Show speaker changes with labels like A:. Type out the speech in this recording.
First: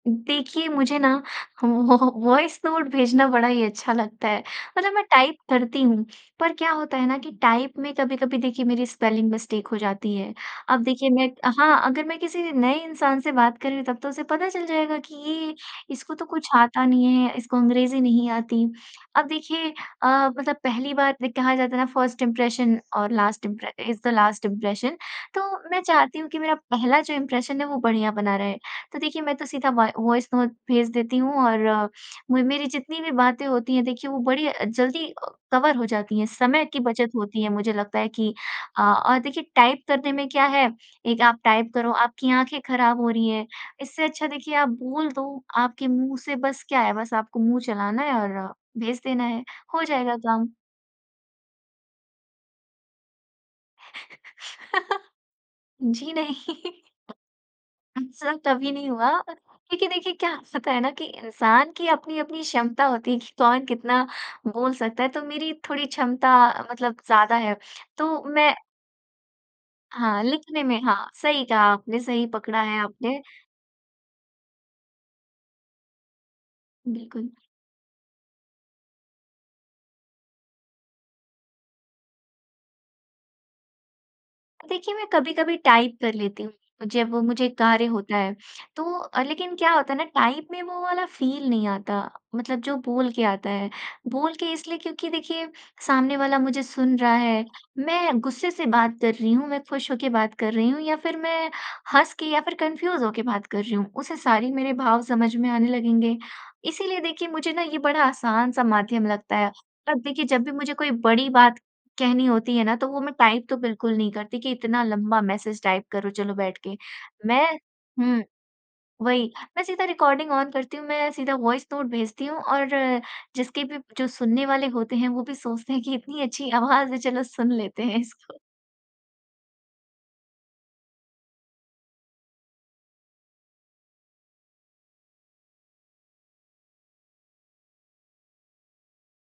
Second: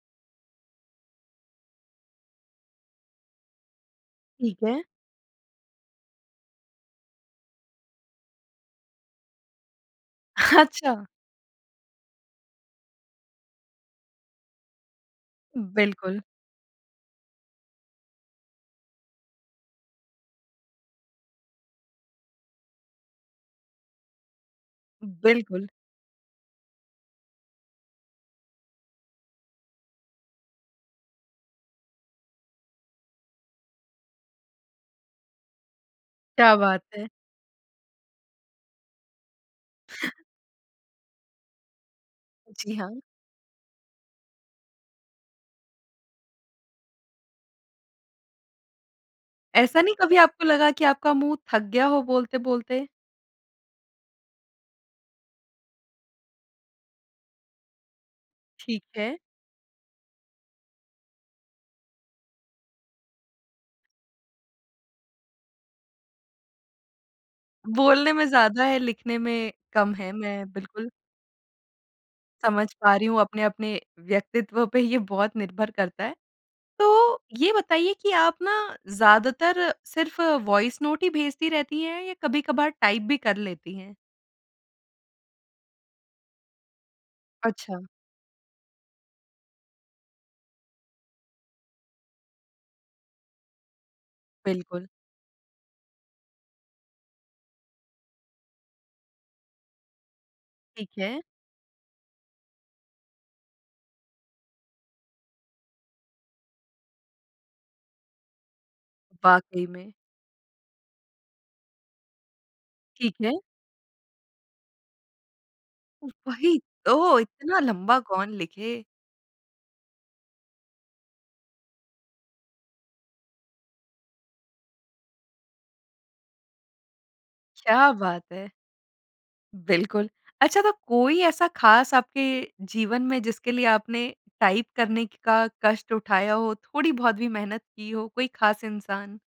A: देखिए, मुझे ना व वॉ वॉइस नोट भेजना बड़ा ही अच्छा लगता है।
B: ठीक है।
A: मतलब मैं टाइप करती हूँ, पर क्या होता है ना कि टाइप में कभी-कभी देखिए मेरी स्पेलिंग मिस्टेक हो जाती है। अब
B: अच्छा।
A: देखिए, मैं हाँ, अगर मैं किसी नए इंसान से बात कर रही हूँ, तब तो उसे पता चल जाएगा कि ये इसको
B: बिल्कुल।
A: तो कुछ आता नहीं है, इसको अंग्रेज़ी नहीं आती। अब देखिए अ, मतलब पहली बार दे कहा जाता है ना फर्स्ट इंप्रेशन और last impression is the last impression. तो
B: बिल्कुल।
A: मैं चाहती हूँ कि मेरा पहला जो इम्प्रेशन है, वो बढ़िया बना रहे। तो देखिए मैं तो सीधा वा वॉइस नोट भेज देती हूँ और मु मेरी जितनी भी बातें होती हैं, देखिए वो बड़ी अ, जल्दी अ, कवर हो जाती हैं,
B: क्या
A: समय की
B: बात है!
A: बचत होती है। मुझे लगता है कि अ अ, देखिए टाइप करने में क्या है, एक आप टाइप करो, आपकी आँखें
B: जी
A: खराब
B: हाँ।
A: हो रही हैं, इससे अच्छा देखिए आप बोल दो, आपके मुँह से बस क्या है, बस आपको मुँह चलाना है और भेज देना है,
B: ऐसा
A: हो
B: नहीं
A: जाएगा
B: कभी आपको
A: काम।
B: लगा कि आपका मुँह थक गया हो बोलते-बोलते?
A: जी, नहीं। इस तरह कभी
B: ठीक
A: नहीं हुआ,
B: है।
A: क्योंकि देखिए, क्या स होता है ना कि इंसान की अपनी-अपनी क्षमता होती है, कि कौन कितना बोल सकता है? तो मेरी थोड़ी क्षमता मतलब ज़्यादा है।
B: बोलने
A: तो
B: में
A: मैं
B: ज़्यादा है, लिखने में कम है,
A: हाँ,
B: मैं
A: लिखने में
B: बिल्कुल
A: हाँ, सही कहा आपने, सही पकड़ा
B: समझ
A: है
B: पा रही हूँ,
A: आपने।
B: अपने-अपने व्यक्तित्व पे ये बहुत निर्भर करता है। तो
A: बिल्कुल।
B: ये बताइए कि आप ना ज़्यादातर सिर्फ वॉइस नोट ही भेजती रहतीं हैं या कभी-कभार टाइप भी कर लेती हैं?
A: देखिए, मैं कभी-कभी टाइप कर लेती हूँ, जब मुझे
B: अच्छा।
A: कार्य होता है। तो अ, लेकिन क्या होता है ना टाइप में वो वाला फील नहीं आता, मतलब जो बोल के आता है। बोल के इसलिए
B: बिल्कुल।
A: क्योंकि देखिए, सामने वाला मुझे सुन रहा है, मैं गुस्से से बात कर रही हूँ, मैं खुश होके बात कर रही हूँ
B: ठीक
A: या फिर
B: है।
A: मैं हँस के या फिर कन्फ्यूज़ होके बात कर रही हूँ, उसे सारी मेरे भाव समझ में आने लगेंगे, इसीलिए देखिए मुझे ना ये बड़ा आसान-सा माध्यम लगता है।
B: वाक़ई में।
A: अब देखिए जब भी मुझे कोई बड़ी बात कहनी होती है ना, तो वो मैं
B: ठीक है।
A: टाइप तो बिल्कुल नहीं करती, कि इतना लंबा मैसेज टाइप करो
B: उ
A: चलो बैठ
B: वही
A: के,
B: तो,
A: मैं
B: इतना लम्बा
A: हुँ।
B: कौन लिखे?
A: वही, मैं सीधा रिकॉर्डिंग ऑन करती हूँ, मैं सीधा वॉइस नोट भेजती हूँ और जिसके भी जो सुनने वाले होते हैं, वो भी सोचते हैं कि इतनी अच्छी आवाज़ है, चलो सुन लेते
B: क्या
A: हैं
B: बात
A: इसको।
B: है! बिल्कुल। अच्छा, तो कोई ऐसा खास आपके जीवन में जिसके लिए आपने टाइप करने की का कष्ट उठाया हो, थोड़ी-बहुत भी मेहनत की हो, कोई खास इंसान?